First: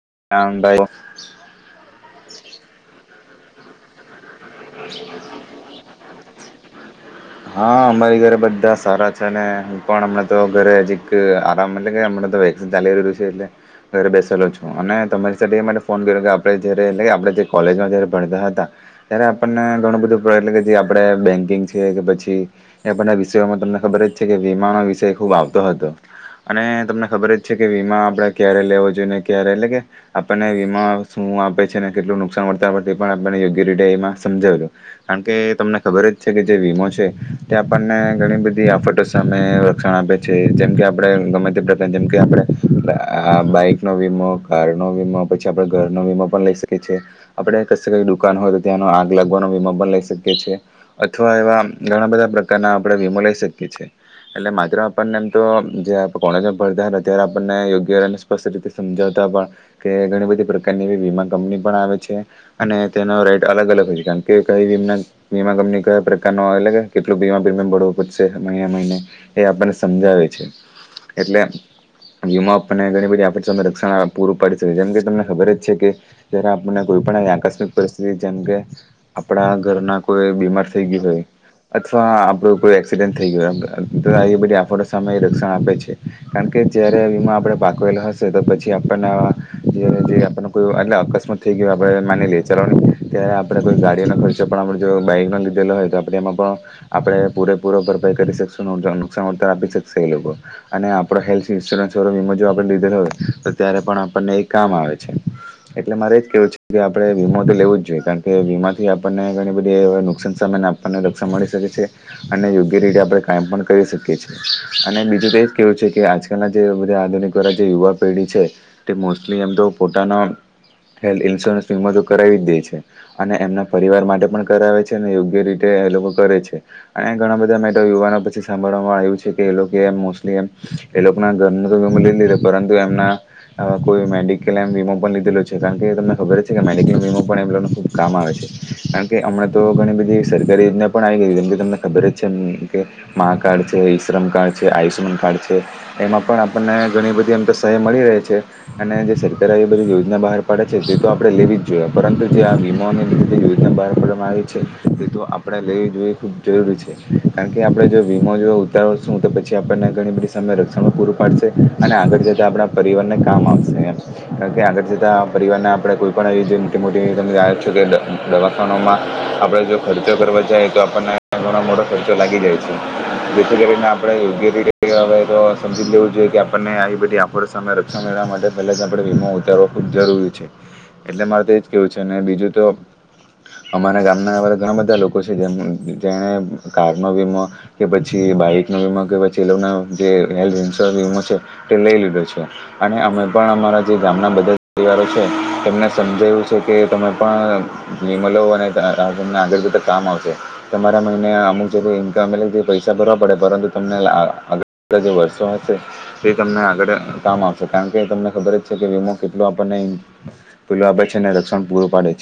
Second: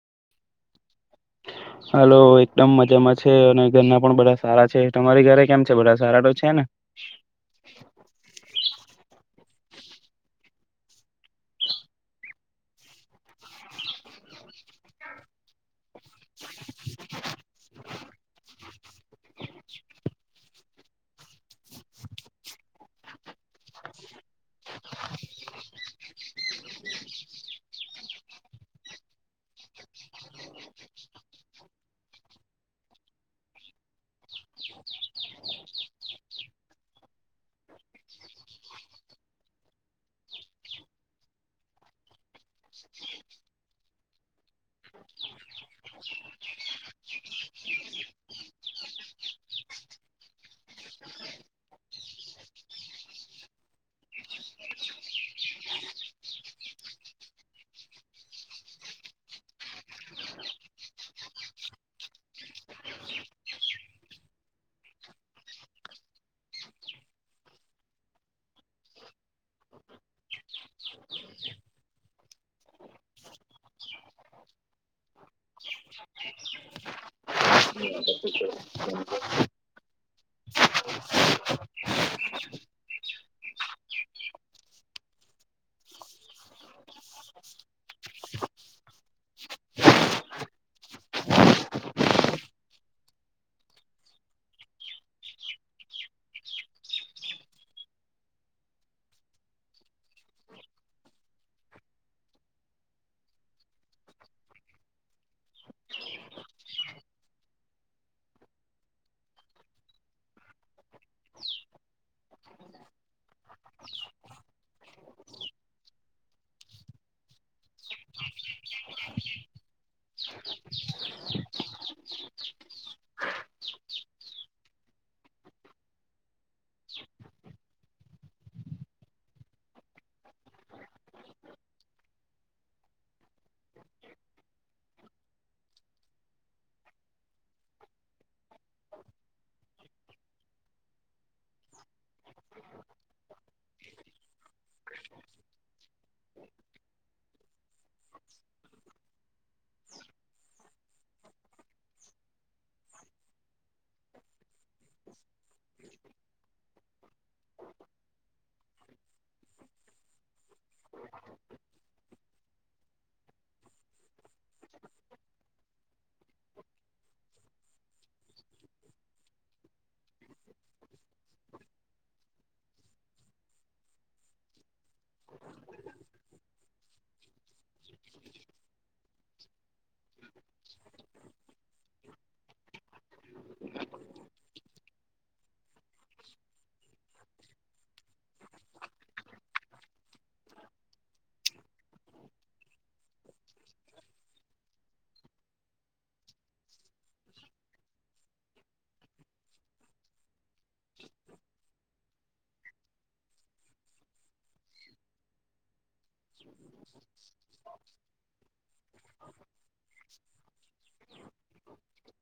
[unintelligible] Hello, એકદમ મજામાં છે. અને ઘરના પણ બધા સારા છે. તમારી ઘરે કેમ છે બધા સારા તો છે ને? હા, અમારી ઘરે બધા સારા છે ને. હમ, પણ અમ ન તો ઘરે જીરીક આરામ મલી ગયા. હમણાં તો વેકેશન ચાલે રિરુ છે એટલે. ઘરે બેસેલો છું. અને તમારી સાથે એ માટે ફોન કર્યો કે આપડે જયારે નઈ આપડે જયાર કોલેજમાં જારે ભણતા હતા. ત્યારે આપડને ઘણું બધું એટલે કે જે આપડે બેન્કિંગ છે કે પછી એ બધા વિષયોમાં તમને ખબર જ છે કે વિમાનો વિષય ખુબ આવતો હતો. અને તમને ખબર જ છે કે વીમા આપણેે ક્યારે લેવો જોઈએ ને ક્યારે એટલે કે આપણને વીમા શું ું આપે છેને કેટલું નુકસાન મળર્તા હો તે પણ આપણે યોગ્ય રીતે સમજાવે છે કારણ કે તમને ખબર જ છે કે જે વીમો છે તે આપણને ઘણી બધી ફોટો સામે રક્ષણ આપે છે જેમ કે આપડ ગમે તે પ્રકાર જેમકે આપણે આ બાઈક નો વીમો કાર નો વીમો પછી આપડે ઘર નો વીમો પણ લઈ શકીએ છીએ આપડે ક કઈ દુકાન હોય ત્યાંનો આગ લાગવાનો વીમો પણ લઈ શકીએ છીએ અથવા એવા ઘણા બધા પ્રકારના આપણે વીમો લઈ શકીએ છે એટલે માત્ર આપણને એમ તો જે કોલેજમાં ભરતા હતા ત્યારે આપણને યોગ્ય અને સ્પષ્ટ રીતે સમાવતા કે ઘણી બધી પ્રકારની વીમા કંપની પણ આવે છે અને તેનો અલગ અલગ હોય છે કારમ કે કઈ વ વીમા કંપની કયા પ્રકારનું આવેગ કેટલું વીમા પ્રીમિયમ ભરવું પડશે મહિને મહિને એ આપણને સમજાવે છે એટલે વિમો આપણને ઘણી બધી આપ રક્ષણ પૂરું પાડી શકે જેમ કે તમને ખબર જ છે કે જયારે આપણને કો ઇપણ આકસ્મિક પરિસ્થિતિ જેમ કે આપણા ઘરના કોઈ બીમાર થઈ ગય હોય અથવા આપડું કોઈ એક્સિડેન્ટ થઈ ગયો તો એ બધી આફત સામે એ રક્ષણ આપે છે કારણ કે કે જયારે વીમા આપે પાકવેલા હશે તો પછી આપને આપ કોઈ એટલે અકસ્માત થઈ આપડ માની લીએ ચલોને ત્યારે આપડે કોઈ ગાડીઓનો ખર્ચો પણ આપ જો બાઈક ન લીધેલો હોય તો આપે એમાં પણ આપડે પૂરેપૂરો કરીકશ નુકસાન પણ આપી શકશે એ લોકો અને આપડો હેલ્થ ઇન્સ્યોરન્સો વીમો જો આપડે લીધેલો ત્યારે પણ આપણને એ કામ આવે છે એટલે મારે એજ કેવું છે કે આપડે વીમો તો લેવું જ કારણ કે વીમાથી આપણનેઘણી બધી નુકસાન સામે આપણને રક્ષણ મળી શકે છે અને યોગ્યતે એ આપણે કાયમ પણ કરી શકીએ અને બીજું તો કેવું છે કે આજકાલના જે આધુનિક વાયુવા પેઢી છે તે મોસ્ટલી એમ તો પોતાના હેલ્થ ઇન્સ્યોરન્સ વીમ તો કરાવી જ દે છે અને એમના પરિવાર માટે પણ કરાવે છે અને યોગ્ય રીતે એ લોકો કરે છે અને ઘણા બધા મેટ યુવાનો પછી સાંભળવામાં આવ્યું છે કે એ લોકોએ એમ મોસ્ટલી એ એ લોકોના ઘરનો તો વિમો લઈ લીધે પરંતુ એમ કોઈ મેડિકલેમ વીમો પણ લીધેલો છે કારણ કે તમને ખબર કે મેડિકલે વીમો પણ ખૂબ કામ આવે છે કારણ કે હમણાં તો ઘણી બધી સરકારી યોજના પણ આવી ગઈ જેમ કે તમને ખબર જ છે મા કાર્ડ છે ઇ શ્રમ કાર્ડ છે આયુષમાન કાર્ડ છે એમાં પણઆપણને ઘણી બધી સહાય મળી રહે છે અને જે સરકારે આવી બધી યોજના બહાર પાડે છે તે તો આપડે લેવી જ જોઈએ પરંતુ જે પીમાને લીધતે યોજના બહાર પાડવામાં આવી છે એ તો આપણે લઈ જોવી ખૂબ જરૂરી છે કારણ કે આપણે જો વીમો જો ઉતારશું તો પછી આપણને ઘણી બધી સમય રક્ષણો પૂરું પાડશે અને આગળ જતાં આપણા પરિવારને કામ આવશે એમ કારણ કે આગળ જતાં પરિવારને આપણે કોઈ પણ આવી જે મોટી મોટી તમે તોકે દવાખાનોમાં આપણે જો ખર્ચો કરવાો જએ તો આપણને ઘણ મોટો ખર્ચો લાગી જાય છે જેથી કરીને આપડે યોગ્ય રીતે હવે તો સમજી લેવું જોઈએ કે આપણને આ બધી આપડ રક્ષણ મેળવવા માટે પહેલા જ આપણે વીમાો ઉતારવા ખુબ જરૂરી છે એટલે મારે તોજ કેવું છે અને બીજું તો અમારા ગામના અ ઘણા બધા લોકો છે જેમ જેને કારનોો વીમો કે પછી બાઈક નો વીમો કે પ ચીલો જે હેલ્થ ઇન્સ્યોર વીમો છે તે લઈ લીધો છે અને અમે પણ અમારા જે ગામના બધા પરિવારો છે તેમને સમજાયું છે કે તમે પણ વિમો લો અને તમને આગળ જતા કામ આવશે તમારા મહિને અમુક જગ ઇમ્પે જે પૈસા ભરવા પડે પરંતુ તમને જે વર્ષો હશે તે તમને આગળ કામ આવશે કારણ કે તમને ખબર જ છે કે વીમો કેટલો આપણને પેલુ એ આપે છે અનેને રક્ષણ પૂરું પાડે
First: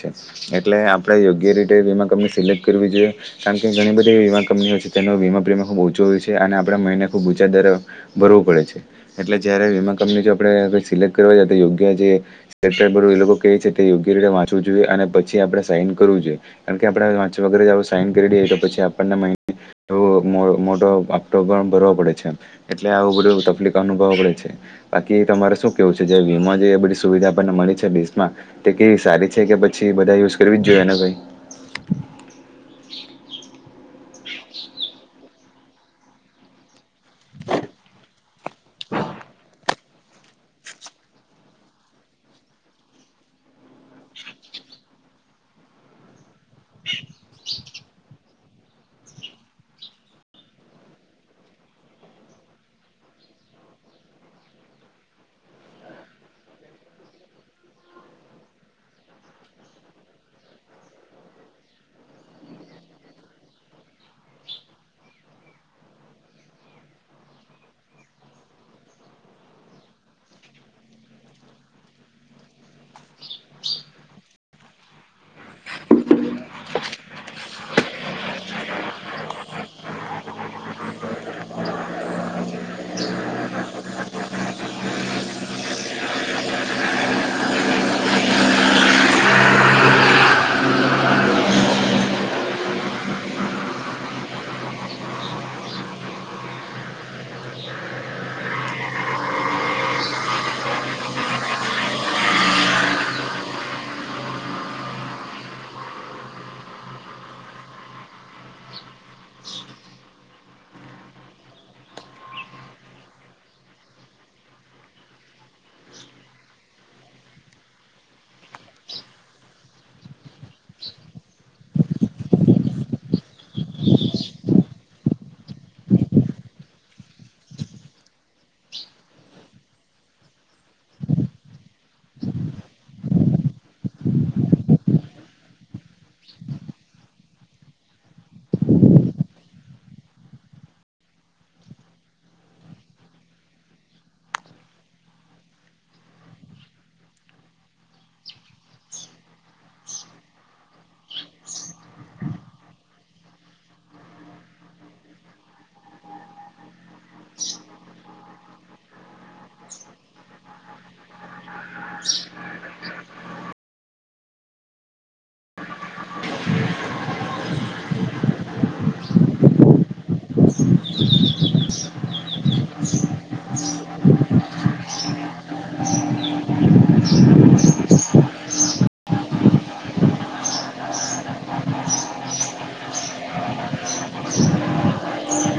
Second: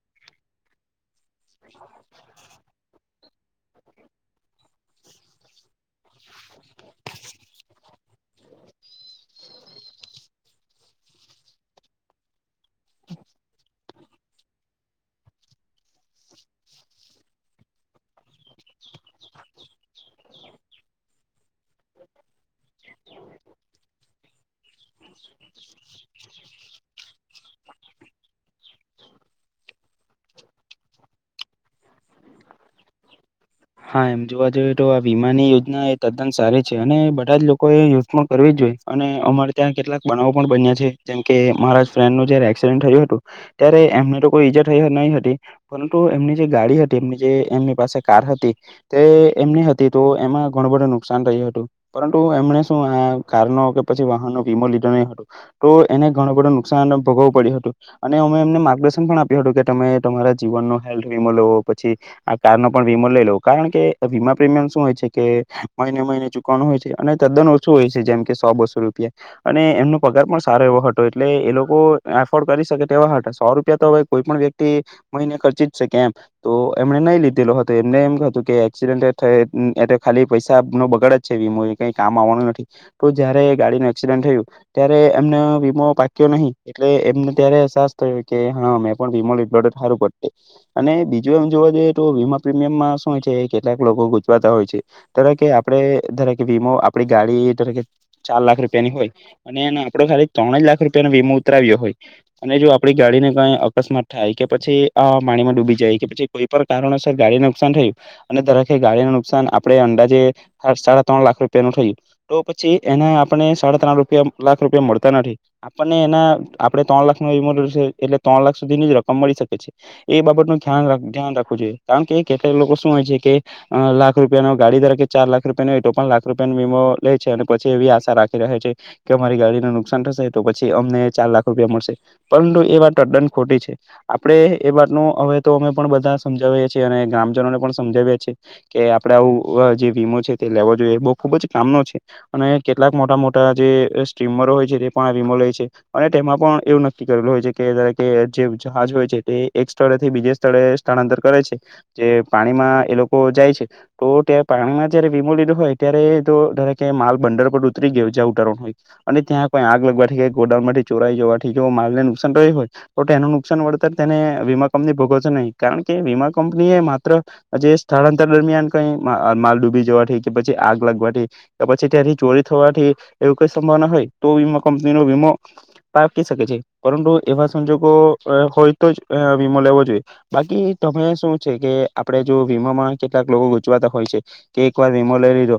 એટલે આપણેે યોગ્ય રીતે વીમા કંપની સિલેક્ટ કરવી જોઈએ કારમ કે ઘણી બધી વીમા કંપનીઓ છે તેનો વીમા પ્રીમયમ ખૂબ ઓછો હોય છે અને આપણા મહિને ખૂબ ઊંચા દર ભરો પડે એટલે જયારે વીમા કંપની જો આપડે સિલેક્ટ કરવા તો યોગ્ય એ લોકો ક ચટે યોગ્ય માટે મા જોઈએ અને પછી આપણેે સાઈન કરવું જોઈએ કારણ કે આપણેે વાંચ્યા વગર સાઈન કરી લઈએ તો પછી આપણને એ મોટો હપ્તો પણ ભરવો પડે છે એટલે આવું બધું તકલીફ અનુભવો પડે છે બાકી તમારે શું કેવું છે જે વીમા જે બધી સુવિધા આપણને મળી છે દેશ માં તે કેવી સારી છે કે પછી બધા યુઝ કરવી જ જોઈએ એને ભાઈ હા એમ જોવા જઈએ તો આ વીમાની યોજના એ તદ્દન સારી અને બધા જ લોકો એ યુથમાં કરવી જ જોઈએ અને અમારે ત્યાં કેટલાક બનાવો પણ બન્યા છે જેમ કે મારા ફ્રેન્ડ નું જયારે એક્સિડન્ટ થયું હતું ત્યારે એમને તો કોઈ ઈજા થઈ હતી પરુ એમની જે ગાડી હતી એમની જે એમની પાસે કાર હતી તે એમની હતી તો એમાં ઘણું બધું નુકસાન થય હતું પરંતુ એમને શું આ કાર પછી વાહનો વીમો લીધો નહી તો એને ઘણું બધું નુકસાન ભોગવું પડ્યું હતું અને અમે એમને માર્ગદર્શન પણ આપ્યું હતું કે તમે તમારા જીવન ન હેલ્થ વીમો લવો પછી આ કાર નો પણ વીમો લઈ લો કારણ કે વીમા પ્રીમિયમ શું હોય છે કે મહિને મહિને ચુકવાનું હોય છે અને તદ્દન ઓછું હોય છે જેમ કે સો બસો રૂપિયા અને એમનો પગાર પણ સારો એવો હતો એટલે એ લોકો એફોર્ડ કરી શકે તેવા હતા સો રૂપિયા તો હ કોઈ પણ વ્યક્તિ મહિને ખર્ચી જ છે કેમ તો એમને નહી લીધેલો હતો એમને એમ કે એક્સિડેન્ટ થ એ ખાલી પૈસા નો બગડ જ છે કઈ કામ આવવાનું નથી તો જયારે ગાડી ન એક્સિડન્ટ થયું ત્યારે એમને વીમો પાક્યો નહી એટલે એમને ત્યારે અહેસાસ થયો કે હા મે પણ વીમારું પડ અને બીજું એમ જોવા જઈએ તો વીમા પ્રમિયમ હોય છે કેટલાક લોકો ગુજવાતા હોય છે ત કે આપડ ધરેકે વીમો આપડી ગાડી ચાર લાખ રૂપિયાની હોય અને આપડો ખાલી ત્રણ જ લાખ રૂપિયાનો વીમો ઉતરવ્યો હોય અને જો આપડી ગાડી ગાડીને કંઈ અકસ્માત થાય કે પછી આ પાણીમાં ડૂબી જાય કે પછી કોઈ પણ કારણોસર ગાડીને નુકસાન થયું અને દરે ગાડી ન નુકસાન આપડે અંદાજે સાડા ત્રણ લાખ રૂપિયા નું થયું તો પછી એ આપને સાડા ત્રણ રૂપિયા લાખ રૂપિયા મળતા નથી આપણને એના આપણે ત્રણ લાખ નો એ છે એટલે ત્રણ લાખ સુધી ની જ રકમ મળી શકે છે એ બાબત ન ધ્યાન રાખવું જોઈએ કારણ કે કેટલાક લોકો હોય છે કે લાખ રૂપિયાો ગાડી ધ કે ચાર લાખ રૂપિયાની હોય તો પણ લાખ રૂપિયા વીમો લે છે અને પછી એ આશા રાખી છે કે અમારી ગાડીને નુકસાન થશે તો પછી અમને ચાર લાખ રૂપિયા મળશે પરંતુ એ દ્દન ખોટી છે આપે એ વાત ન હવે તો અમે પણ બધા સમજાવીએ છીએ અને ગ્રામજનોને પણ સમાવ કે આપડે આવું જે વીમો છે તે લેવો જોઈએ બહ ખુબ જ કામનો છે અને કેટલાક મોટા મોટા જે સ્ટ્રીમરો હોય છે તે પણ આ વીમો લે છે અને તેમાં પણ એવું નક્કી કરેલું હોય છે કે જે જહાજ હોય છે તે એક સ્થળેથી બીજે સ્થળે સ્થળાંતર કરે છે જે પાણી પાણીમાં એ લોકો જાય છે તો ત પાણીમાં જયારે વીમો લીધો હોય ત્યારે તોરે માલ ભંડર ઉતરી ગેજા ઉતારવા હોય અને ત્યાં કોઈ આગ લગવા ગોડાઉનમાં ચોરાઈ જવાથી માલને નુકસાન તો તેનું નુકસાન વળતર તેને વીમા કંપની ભોગવ છો નહીં કારણ કે વીમા કંપની એ માત્ર પ જે સ્થળાંતર દરમિયાન કઈ માલ ડૂબી જવાથી કે પછી આગ લાગવાથી કે પછી ત થી સંભાવના હોય તો વી કંપની ન વીમો આપી શકે છે પરુ એવા સંજોગો હોય તો જ વીમો લેવો જોઈએ બાકી તમે શું છે કે આપડે જો વીમોમાં કેટલાક લોકો ગૂજવાતા હોય છે કે એક વાર વીમો લઈ લીધો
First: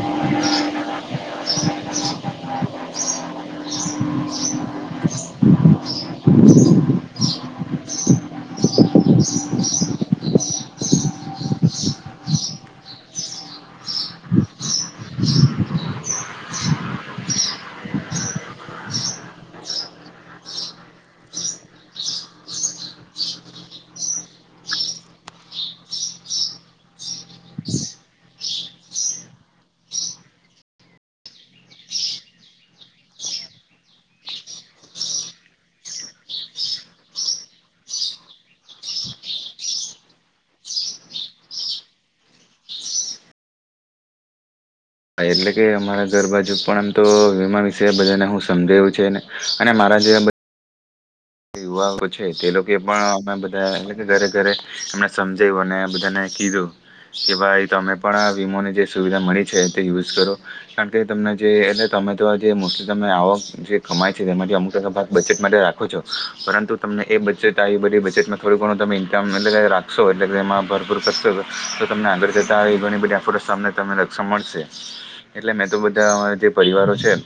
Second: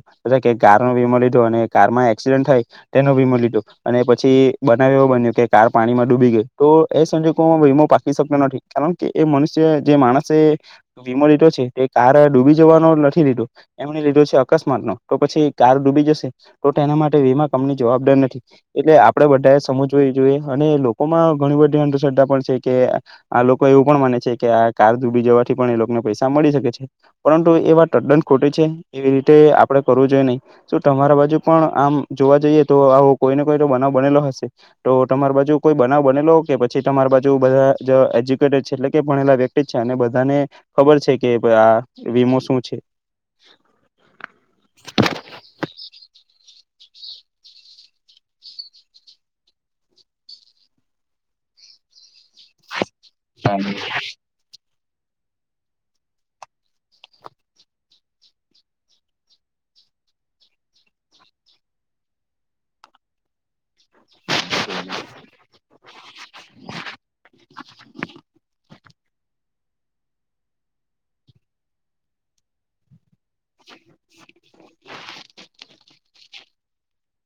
ગાર નો વીમો લીધો અને કારમાં એક્સિડન્ટ થાય તેનો વીમો લીધો અને પછી બનાવ એવો બન્યો કે કાર પાણીમાં ડૂબી ગય તો એ સંજોગોમાં વીમો પાકી શક્યો નથી કારણ કે એ મનુષ્ય જે માણસે વીમો લીધો છે એ કાર ડૂબી જવાનો નથી લીધો એમણે લીધો છે અકસ્માત નો તો પછી કાર ડૂ તો તેના માટે વીમા કંપની જવાબદાર નથી એટલે આપે બધાએ સમજવી જોઈએ અને લોકોમાં ઘણી બધી અંધશ્રદ્ધા પણ છે કે આ લોકો એવું પણ માને છે કે આ કાર ડૂબી જવાથી પણ એ લોકો પ મળીકે છે પરંતુ એ વા તદ્દન ખોટી છે એવી રીતે આપડે કરવું જોઈએ નહી તમારા બાજુ પણ આમ જોવા જઈએ તો આવો કોઈને કોઈ તો બનાવ બનેલો હશે તો તમારા બાજુ કોઈ બનેલો કે પછી તમારી બાજુ બધા એજ્યુકેટે છે એટલે કે ભણેલા વ્યક્તિ છે અને બધાને ખબર છે કે આ વીમો શું છે હા એટલે કે અમારા ઘર બાજુ પણ આમ તો વીમા વિશે બધાને હું સમજું છેને અને મા હ યુવાઓ છે તે લોકો પણ અમે બધા ઘરે ઘરે એમને સમજાવ્યું અને બધાને કીધું કે ભાઈ તમે પણ આ વીમોની જે સુવિધા મળી છે તે યુઝ કરો કારણ કે તમને જેને તમે તો જે મોસ્ટલી તમે આવો જે કમાય છે તેમાંથી અમુક એક ભાગ બજેટ માટે રાખો છો પરંતુ તમને એ બજેટ આવી બધી બજેટમાં થોડું ઘણું તમે ઇન્કમ એટલે રાખશો એટલે કે એમાં ભરપૂર કરશો તો તમને આગળ છેતાં આવી ઘણી બધી ો સા તમને લક્ષણ મળશે એટલે મેં તો બધા અ જે પરિવારો છે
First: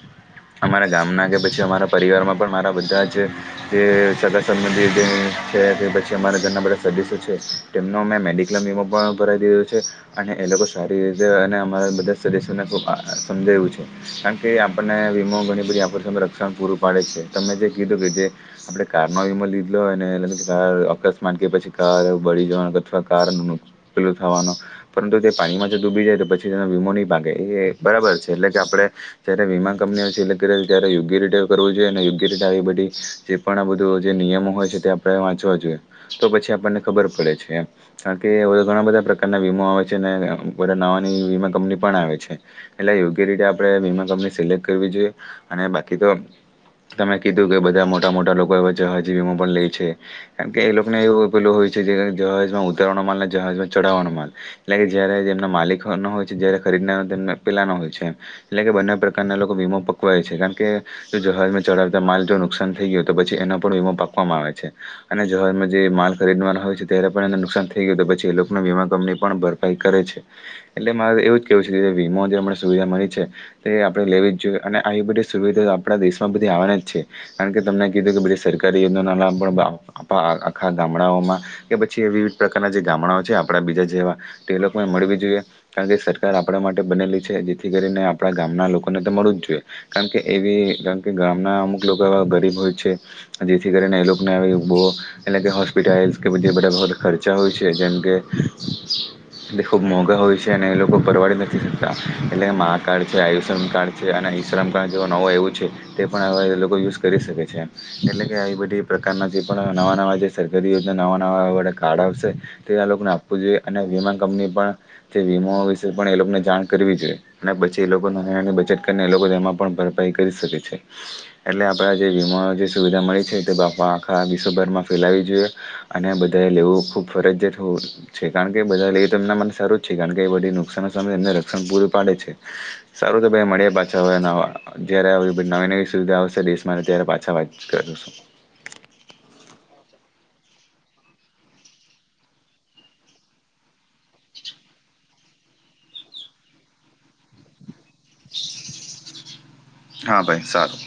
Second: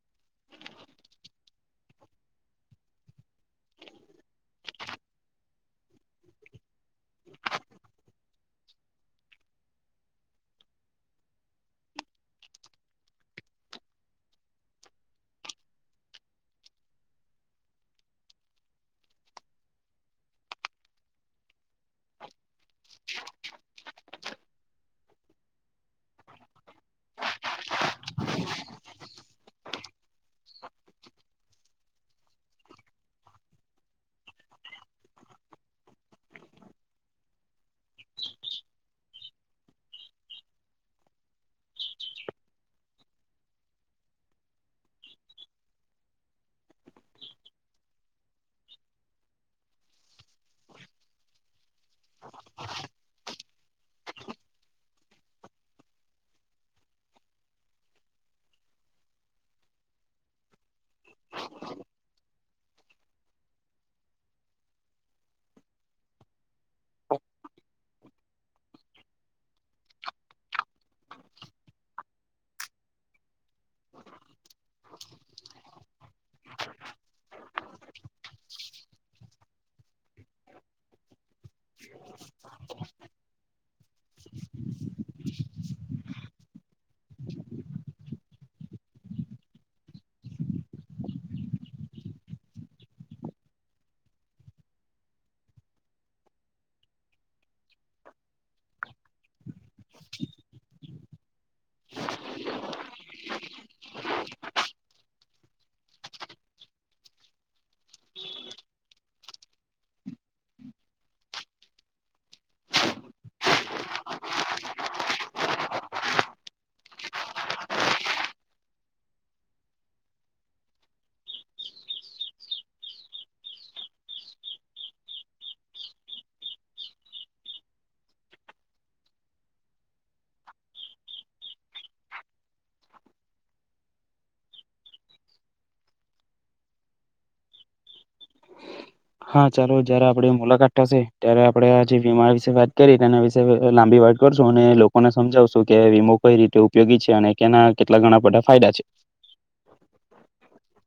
અમારા ગામ ના કે પછી અમારા પરિવાર માં પણ મારા બધા જ જે સગા સંબંધી છે અમારા ઘરના બધા સદસ્યો છે તેમના મે મેડી ક્લેમ એવું પણ ભરાઈ દીધું છે અને એ લોકો સારી રીતે અને અમારા બધા સદસ્યોને ખુબ [unintelligible] રેવું છે કારણ કે આપણને વીમો ઘણી બધી આપણ સામે રક્ષણ પૂરું પાડે છે તમે જે કીધું કે જે આપણે કાર નો વિમ લીધલો હોય ને એ કાર અકસ્માત કે પછી કાર બળી જવાનું અથવા કાર પેલુ થવાનું પરંતુ તે પાણીમાં જો ડૂબી જાય તો પછી તેનો વીમો નહી પાકે એ બરાબર છે. એટલે કે આપણે જયારે વીમા કંપનીઓ સિલેક્ટ કરી ત્યારે યોગ્ય રીતે કરવું જોઈએ અને યોગ્ય રીતે આવી બધી જે પણ આ બધું જે નિયમો હોય છે તે આપણે વાંચવા જોઈએ તો પછી આપણને ખબર પડે છે એમ કારણ કે ઘણા બધા પ્રકારના વીમો આવે છે અને બધા નાવાની વીમા કંપની પણ આવે છે એટલે યોગ્ય તે રીતે આપણે વીમા કંપની સિલેક્ટ કરવી જોઈએ અને બાકી તો તમે કીધું કે બધા મોટા મોટા લોકો એ જહાજી વીમા પણ લે છે કેમ કે એ લોકો ને એવું પેલું હોય છે જહાજમાં ઉતરવાનો માલ ના જહાજમાં ચઢાવવાનો માલ એટલે કે જયારે તેમના માલિક ન હોય છે ત્યારે ખરીદના તેમને પેલા નો હોય છે. એટલે કે બંને પ્રકારના લોકો વીમો પકવાય છે કારણ કે જહાજમાં ચડાવતા માલ જો નુકસાન થઈ ગયો તો પછી એનો પણ વીમો પાકવામાં આવે છે અને જહાજ માં જે માલ ખરીદવાનો હોય છે ત્યારે પણ એને નુકસાન થઈ ગીયુ પછી એ લોકો વીમા કંપની પણ ભરપાઈ કરે છે એટલે મારે એવું કેવું છે કે વીમો સુ વિધા મળી છે તે આપણે લેવી જ જોઈએ અને આ બધી સુવિધા આપણા દેશમાં બધી આવવાની જ છે. કારણ કે તમને કીધું કે બધી સરકારી યોજના નામ પણ આખા ગામડાઓમાં કે પછી એવી પ્રકારના જે ગામડાઓ છે આપણા બીજા જેવા તે લોકોને મળવી જોઈએ કારણ કે સરકાર આપણા માટે બનેલી છે. જેથી કરીને આપણા ગામના લોકોને તો મળવું જ જોઈએ કારણ કે એવી કારણ કે ગામના અમુક લોકો ખૂબ ગરીબ હોય છે જેથી કરીને એ લોકોને આવી બો એટલે કે હોસ્પિટલ્સ કે બધા ખર્ચા હોય છે જેમ કે એ ખુબ મોંઘા હોય છે અને એ લોકો પરવાડી નથી શકતા એટલે મા આ કાર્ડ છે આયુષ્યમાન કાર્ડ છે અને ઈશ્રમ કાર્ડ જેવો નવો આયવુ છે તે પણ હવે લોકો યુઝ કરી શકે છે એટલે કે આવી બધી પ્રકારના જે પણ નવા નવા જે સરકારી યોજના નવા નવા એવા બધા કાર્ડ આવશે તે આ લોકોને આપવું જોઈએ અને વીમા કંપની પણ જે વીમો વિશે પણ એ લોકોને જાણ કરવી જોએ ને પછી એ લોકોની બચત કરી લોકો તેમાં પણ ભરપાઈ કરી શકે છે એટલે આપણા જે વીમાો જે સુવિધા મળી છે તે બાપ આખા વિશ્વભરમાં ફેલાવી જોઈએ અને બધાએ લેવું ખૂબ ખૂબ ફરજિયાત હોય છે કારણ કે બધા લે તો એમના મને સારું જ છે કારણ કે બધી નુકસાનનો સામે એમને રક્ષણ પૂ રું પાડે છે સારું તો ભાઈ મળ્યા પાછા હવે જયારે નવી નવી સુવિધા આવશે [unintelligible] મારે ત્યારે પાછા વાત કરું શું. હા ચાલો જયારે આપડે મુલાકાત થશે ત્યારે આપડે આજે વીમા વિશે વાત કરી તેના વિશે લાંબી વાત કરશું અને લોકોને સમજાવશું કે વીમો કઈ રીતે ઉપયોગી છે અને કેના કેટલા ઘણા બધા ફાયદા છે. હા ભાઈ સારું.